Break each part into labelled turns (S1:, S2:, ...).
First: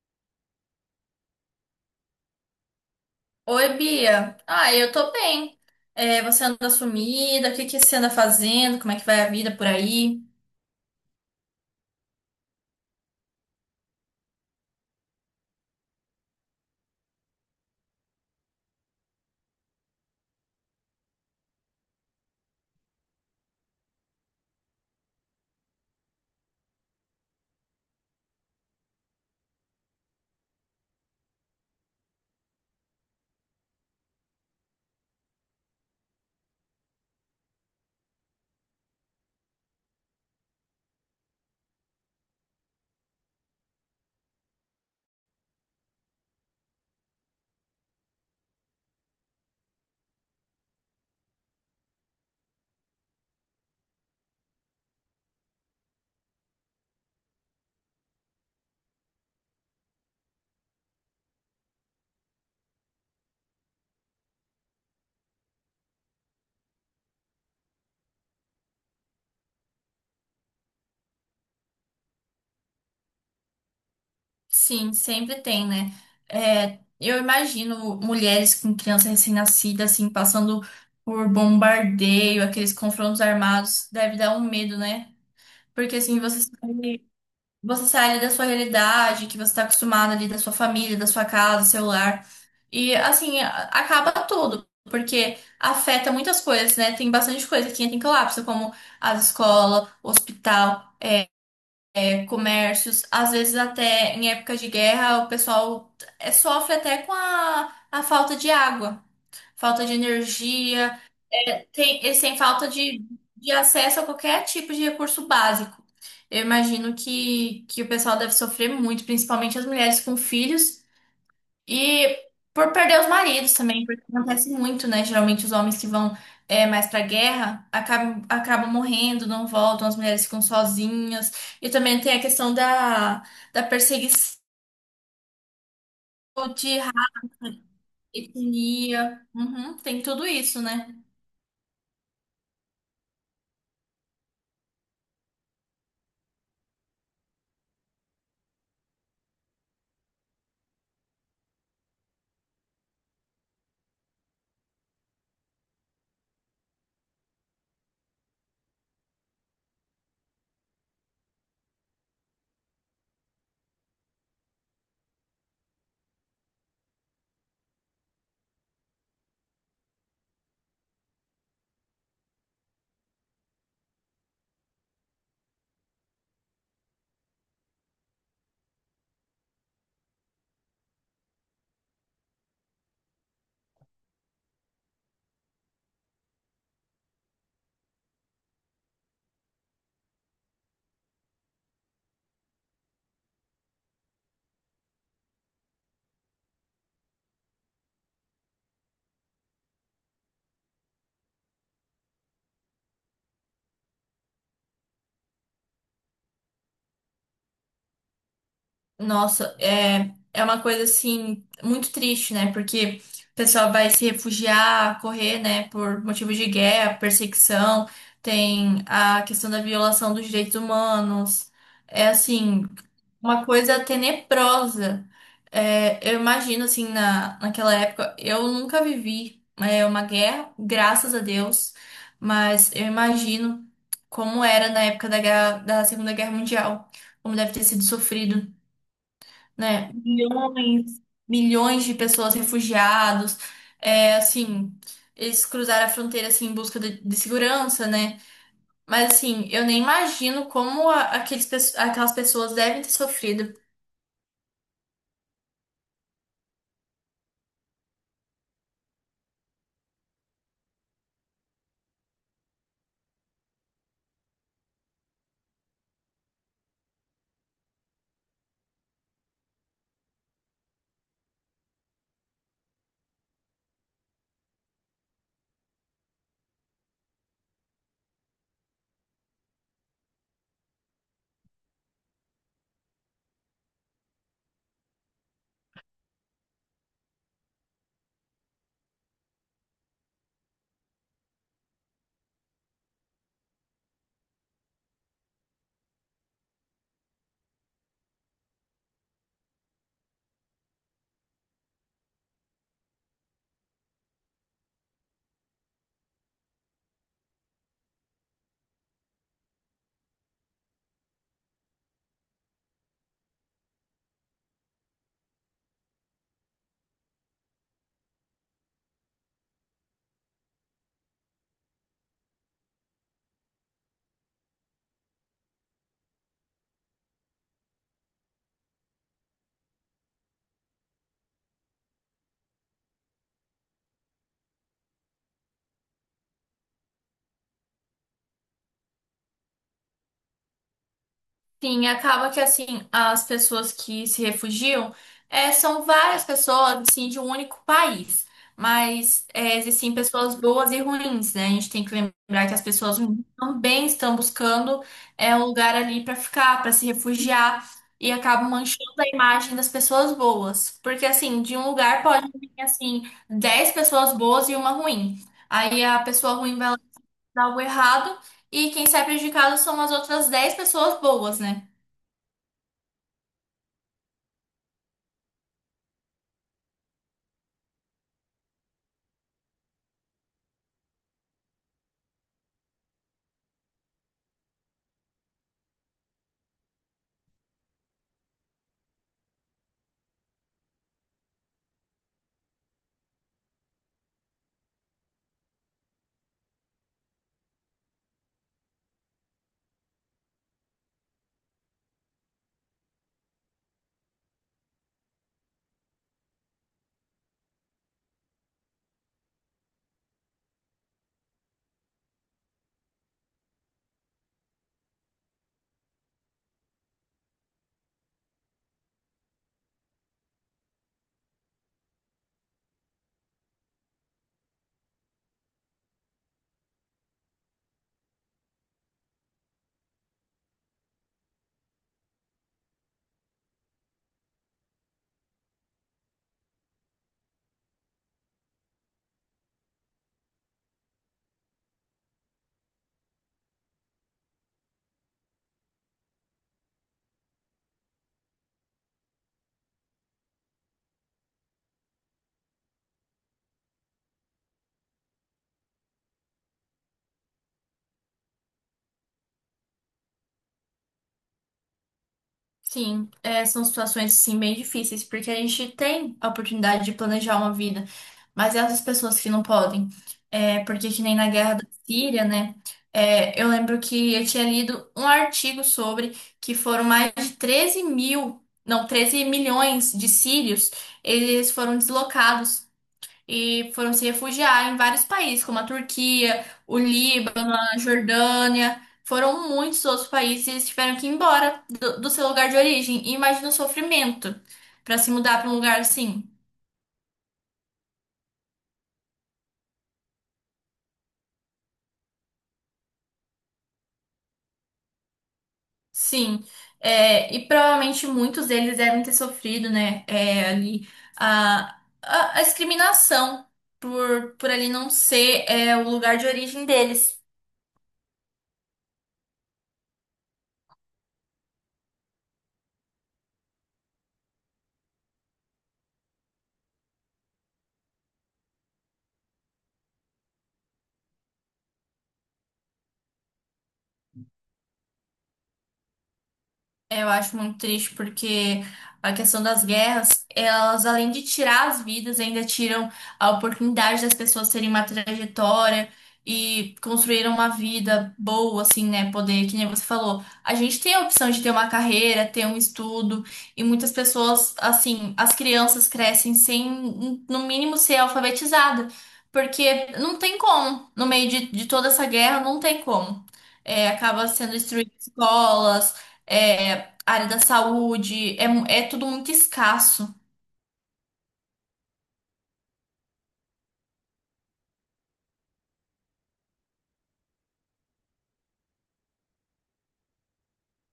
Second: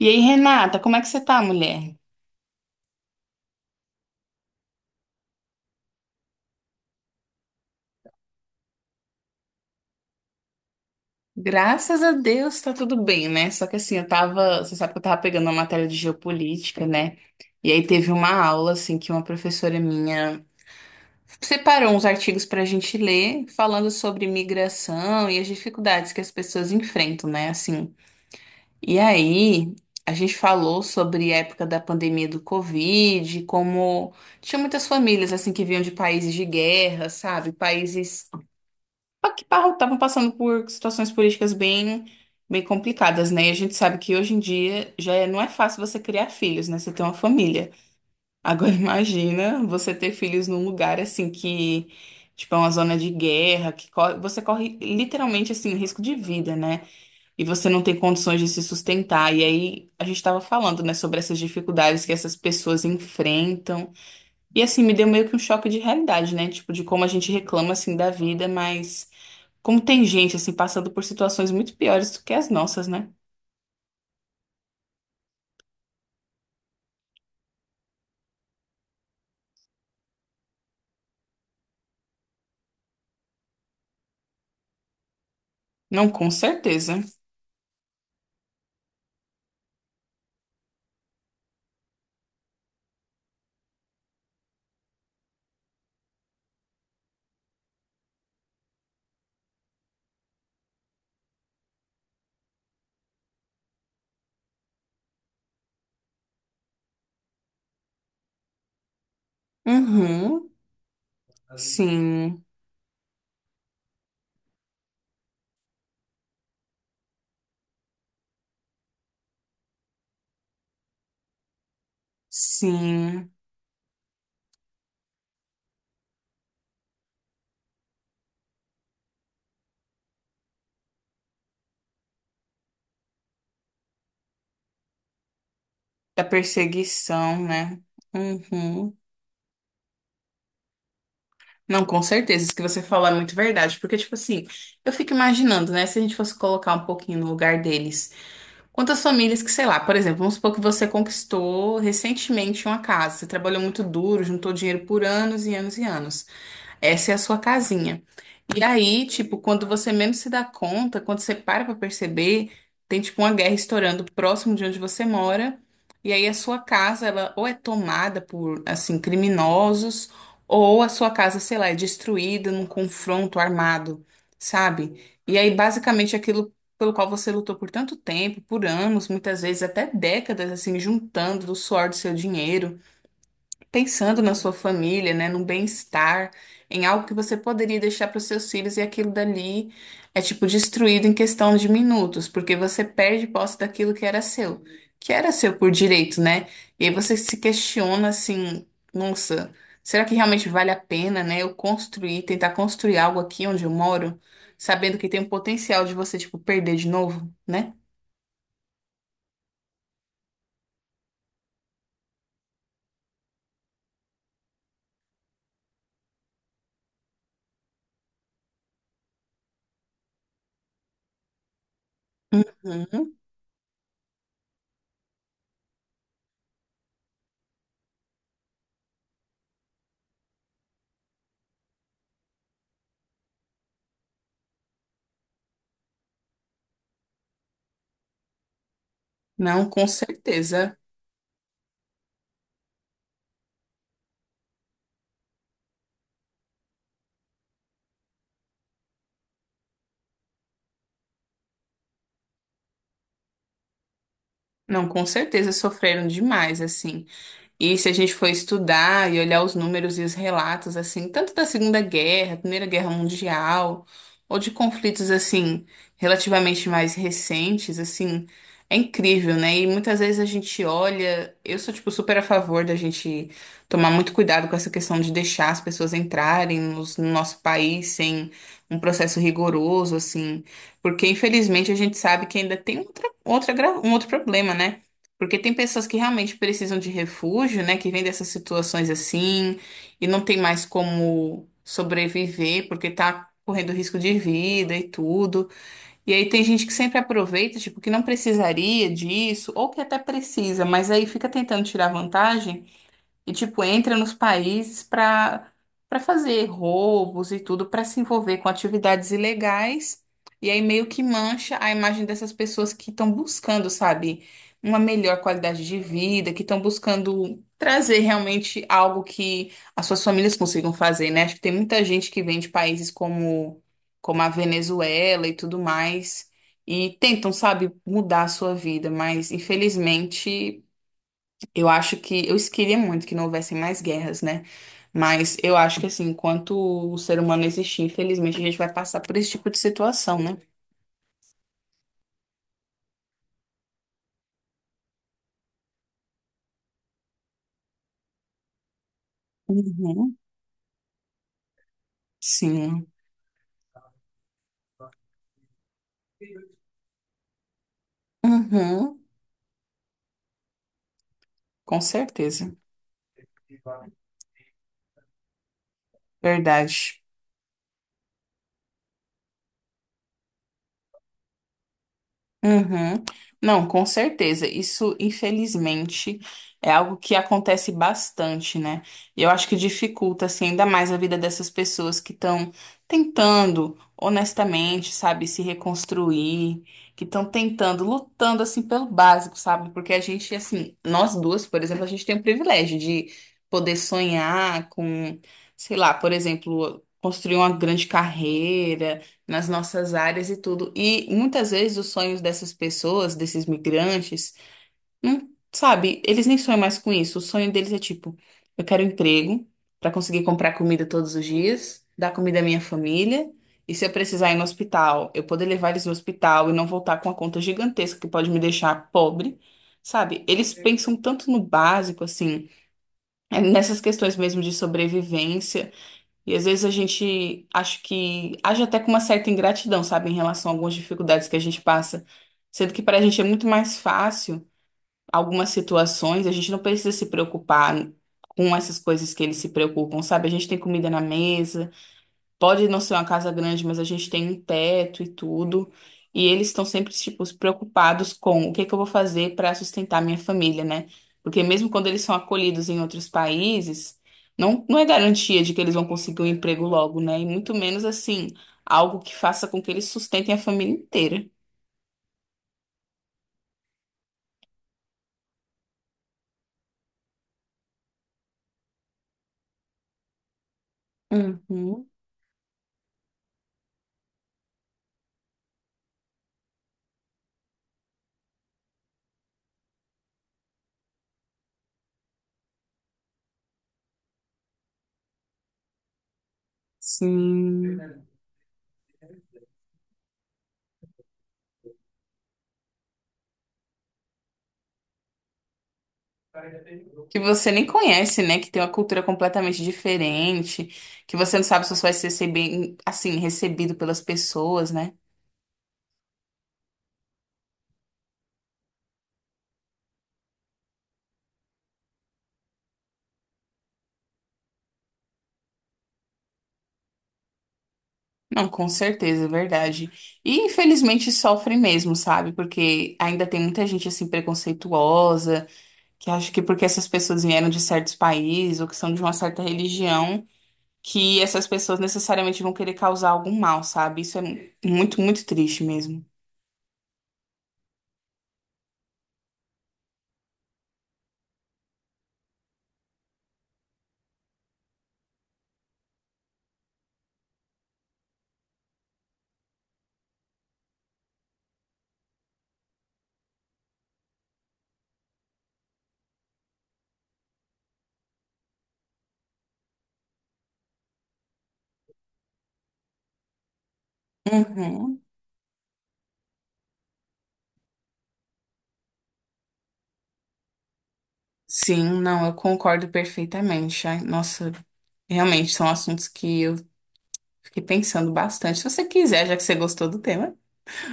S1: E aí, Renata, como é que você tá, mulher?
S2: Oi, Bia. Ah, eu tô bem. É, você anda sumida? O que que você anda fazendo? Como é que vai a vida por aí?
S1: Graças a Deus tá tudo bem, né? Só que assim, eu tava, você sabe que eu tava pegando uma matéria de geopolítica, né? E aí teve uma aula assim que uma professora minha separou uns artigos pra gente ler, falando sobre migração e as dificuldades que as pessoas enfrentam, né? Assim. E aí, a gente falou sobre a época da pandemia do Covid, como tinha muitas famílias assim que vinham de países de guerra, sabe? Países estavam passando por situações políticas bem complicadas, né? E a gente sabe que hoje em dia não é fácil você criar filhos, né? Você ter uma família. Agora imagina você ter filhos num lugar assim que, tipo, é uma zona de guerra, que você corre literalmente assim risco de vida, né? E você não tem condições de se sustentar. E aí a gente estava falando, né, sobre essas dificuldades que essas pessoas enfrentam. E assim me deu meio que um choque de realidade, né? Tipo, de como a gente reclama assim da vida, mas como tem gente assim passando por situações muito piores do que as nossas, né?
S2: Sim, sempre tem, né? É, eu imagino mulheres com criança recém-nascida, assim, passando por bombardeio, aqueles confrontos armados, deve dar um medo, né? Porque,
S1: Não,
S2: assim,
S1: com
S2: você
S1: certeza.
S2: sabe. Você sai ali da sua realidade, que você tá acostumado ali da sua família, da sua casa, do seu lar. E assim, acaba tudo, porque afeta muitas coisas, né? Tem bastante coisa que entra em colapso, como as escola hospital, comércios, às vezes até em época de guerra, o pessoal sofre até com a falta de água, falta de
S1: Uhum.
S2: energia. Eles têm
S1: Sim.
S2: falta de acesso a qualquer tipo de recurso básico. Eu imagino que o pessoal deve sofrer muito, principalmente as mulheres com filhos e por perder os
S1: Sim.
S2: maridos também, porque acontece muito, né? Geralmente os homens que vão mais pra guerra acabam morrendo, não voltam, as mulheres ficam sozinhas. E também tem a questão da perseguição
S1: Da
S2: de raça,
S1: perseguição, né? Uhum.
S2: etnia. Uhum, tem tudo isso, né?
S1: Não, com certeza. Isso que você falou é muito verdade. Porque, tipo assim, eu fico imaginando, né? Se a gente fosse colocar um pouquinho no lugar deles. Quantas famílias que, sei lá, por exemplo, vamos supor que você conquistou recentemente uma casa. Você trabalhou muito duro, juntou dinheiro por anos e anos e anos. Essa é a sua casinha. E aí, tipo, quando você menos se dá conta, quando você para pra perceber, tem tipo uma guerra estourando próximo de onde você mora. E aí a sua casa, ela ou é tomada por, assim, criminosos, ou a sua casa, sei lá, é destruída num confronto armado, sabe? E aí, basicamente, aquilo pelo qual você lutou por tanto tempo, por anos, muitas vezes até décadas, assim, juntando do suor do seu dinheiro pensando na sua família, né, no bem-estar, em algo que você poderia deixar para os seus filhos e aquilo dali é tipo destruído em questão de minutos, porque você perde posse daquilo que era seu por direito, né? E aí você se questiona assim, nossa, será que realmente vale a pena, né, eu construir, tentar construir algo aqui onde eu moro, sabendo que tem o potencial de você tipo perder de novo, né?
S2: Nossa, é uma coisa assim muito triste, né? Porque o pessoal vai se refugiar, correr, né, por motivos de guerra, perseguição, tem a questão da violação dos direitos humanos. É assim,
S1: Uhum.
S2: uma coisa tenebrosa. É, eu imagino assim naquela época, eu nunca vivi uma guerra, graças a Deus, mas eu imagino como era na época da Segunda Guerra Mundial, como deve ter sido sofrido
S1: Não, com
S2: né?
S1: certeza.
S2: Milhões, milhões de pessoas refugiados, assim, eles cruzaram a fronteira assim em busca de segurança, né? Mas assim, eu nem imagino como aquelas pessoas devem ter sofrido.
S1: Não, com certeza sofreram demais, assim. E se a gente for estudar e olhar os números e os relatos, assim, tanto da Segunda Guerra, Primeira Guerra Mundial, ou de conflitos, assim, relativamente mais recentes, assim, é incrível, né? E muitas vezes a gente olha, eu sou, tipo, super a favor da gente tomar muito cuidado com essa questão de deixar as pessoas entrarem no nosso país sem um processo rigoroso, assim, porque infelizmente a gente sabe que ainda tem um outro problema, né? Porque tem pessoas que realmente precisam de refúgio, né? Que vêm dessas situações assim e não tem mais como sobreviver porque tá correndo risco de vida e tudo. E aí tem gente que sempre aproveita, tipo, que não precisaria disso, ou que até precisa, mas aí fica tentando tirar vantagem. E, tipo, entra nos países para fazer roubos e tudo, para se envolver com atividades ilegais. E aí meio que mancha a imagem dessas pessoas que estão buscando, sabe, uma melhor qualidade de vida, que estão buscando trazer realmente algo que as suas famílias consigam fazer, né? Acho que tem muita gente que vem de países como, como a Venezuela e tudo mais. E tentam, sabe, mudar a sua vida, mas infelizmente eu acho que eu queria muito que não houvessem mais guerras, né? Mas eu acho que assim, enquanto o ser humano existir, infelizmente a gente vai passar por esse tipo de situação, né?
S2: Sim, acaba que assim, as pessoas que se refugiam são várias pessoas assim, de um único país. Mas existem
S1: Uhum,
S2: pessoas boas e ruins, né? A gente tem que lembrar que as
S1: sim.
S2: pessoas ruins também estão buscando um lugar ali para ficar, para se refugiar, e acabam manchando
S1: Uhum,
S2: a imagem das pessoas boas. Porque assim, de um
S1: com
S2: lugar pode vir
S1: certeza.
S2: assim, 10 pessoas boas e uma ruim. Aí a pessoa ruim vai lá
S1: Verdade.
S2: e algo errado, e quem sai prejudicado são as outras 10 pessoas boas, né?
S1: Uhum. Não, com certeza. Isso, infelizmente, é algo que acontece bastante, né? E eu acho que dificulta, assim, ainda mais a vida dessas pessoas que estão tentando, honestamente, sabe, se reconstruir, que estão tentando, lutando, assim, pelo básico, sabe? Porque a gente, assim, nós duas, por exemplo, a gente tem o privilégio de poder sonhar com, sei lá, por exemplo, construir uma grande carreira nas nossas áreas e tudo. E muitas vezes os sonhos dessas pessoas, desses migrantes, não, sabe, eles nem sonham mais com isso. O sonho deles é tipo, eu quero um emprego para conseguir comprar comida todos os dias, dar comida à minha família, e se eu precisar ir no hospital, eu poder levar eles no hospital e não voltar com uma conta gigantesca que pode me deixar pobre. Sabe, eles pensam tanto no básico, assim, é, nessas questões mesmo de sobrevivência. E às vezes a gente acho que age até com uma certa ingratidão, sabe, em relação a algumas dificuldades que a gente passa. Sendo que para a gente é muito mais fácil algumas situações, a gente não precisa se preocupar com essas coisas que eles se preocupam, sabe? A gente tem comida na mesa. Pode não ser uma casa grande, mas a gente tem um teto e tudo. E eles estão sempre, tipo, preocupados com o que que eu vou fazer para sustentar minha família, né? Porque mesmo quando eles são acolhidos em outros países, não é garantia de que eles vão conseguir um emprego logo, né? E muito menos, assim, algo que faça com que eles sustentem a família inteira.
S2: Sim, são situações assim bem difíceis, porque a gente tem a oportunidade de planejar uma vida, mas e as pessoas que não podem? É, porque que nem na guerra da
S1: Uhum,
S2: Síria, né? É, eu lembro que eu tinha lido um artigo sobre que foram mais de 13.000, não, 13 milhões de sírios, eles foram deslocados e foram se refugiar em vários países, como a Turquia, o Líbano,
S1: sim.
S2: a Jordânia. Foram muitos outros países e eles tiveram que ir embora do seu lugar de origem. E imagina o sofrimento para se mudar para um lugar assim.
S1: Que você nem conhece, né? Que tem uma cultura completamente diferente, que você não sabe se você vai ser bem, assim, recebido pelas pessoas, né?
S2: Sim. É, e provavelmente muitos deles devem ter sofrido, né? é, ali a discriminação por ali não ser o lugar de origem deles.
S1: Não, com certeza, é verdade. E infelizmente sofre mesmo, sabe? Porque ainda tem muita gente assim preconceituosa, que acha que porque essas pessoas vieram de certos países ou que são de uma certa religião, que essas pessoas necessariamente vão querer causar algum mal, sabe? Isso é muito, muito triste mesmo.
S2: É, eu acho muito triste porque a questão das guerras, elas além de tirar as vidas, ainda tiram a oportunidade das pessoas terem uma trajetória e construírem uma vida boa, assim, né? Poder, que nem você falou, a gente tem a opção de ter uma carreira, ter um estudo, e muitas pessoas, assim, as crianças crescem sem, no mínimo, ser alfabetizada, porque não tem como, no meio de toda essa guerra, não tem como. É, acaba sendo
S1: Uhum.
S2: destruídas escolas. é, a área da saúde, é tudo muito escasso.
S1: Sim, não, eu concordo perfeitamente. Ai, nossa, realmente são assuntos que eu fiquei pensando bastante. Se você quiser, já que você gostou do tema.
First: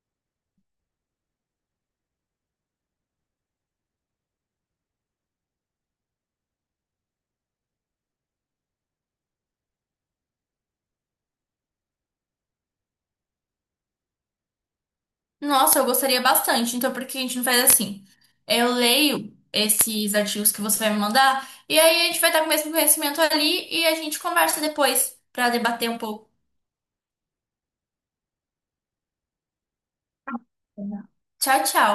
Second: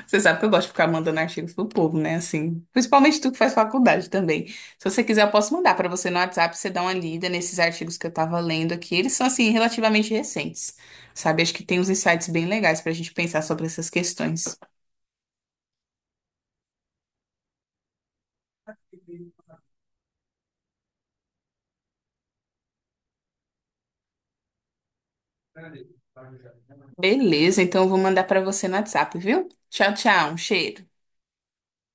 S1: Você sabe que eu gosto de ficar mandando artigos pro povo, né? Assim, principalmente tu que faz faculdade também. Se você quiser, eu posso mandar para você no WhatsApp, você dá uma lida nesses artigos que eu tava lendo aqui. Eles são, assim, relativamente recentes, sabe? Acho que tem uns insights bem legais pra gente pensar sobre essas questões.
S2: Nossa, eu gostaria bastante. Então, por que a gente não faz assim? Eu leio esses artigos que você vai me mandar, e aí a gente vai estar com o mesmo conhecimento ali e a gente conversa depois para debater um pouco.
S1: Beleza, então eu vou mandar para você no WhatsApp, viu? Tchau, tchau. Um cheiro.
S2: Tchau, tchau.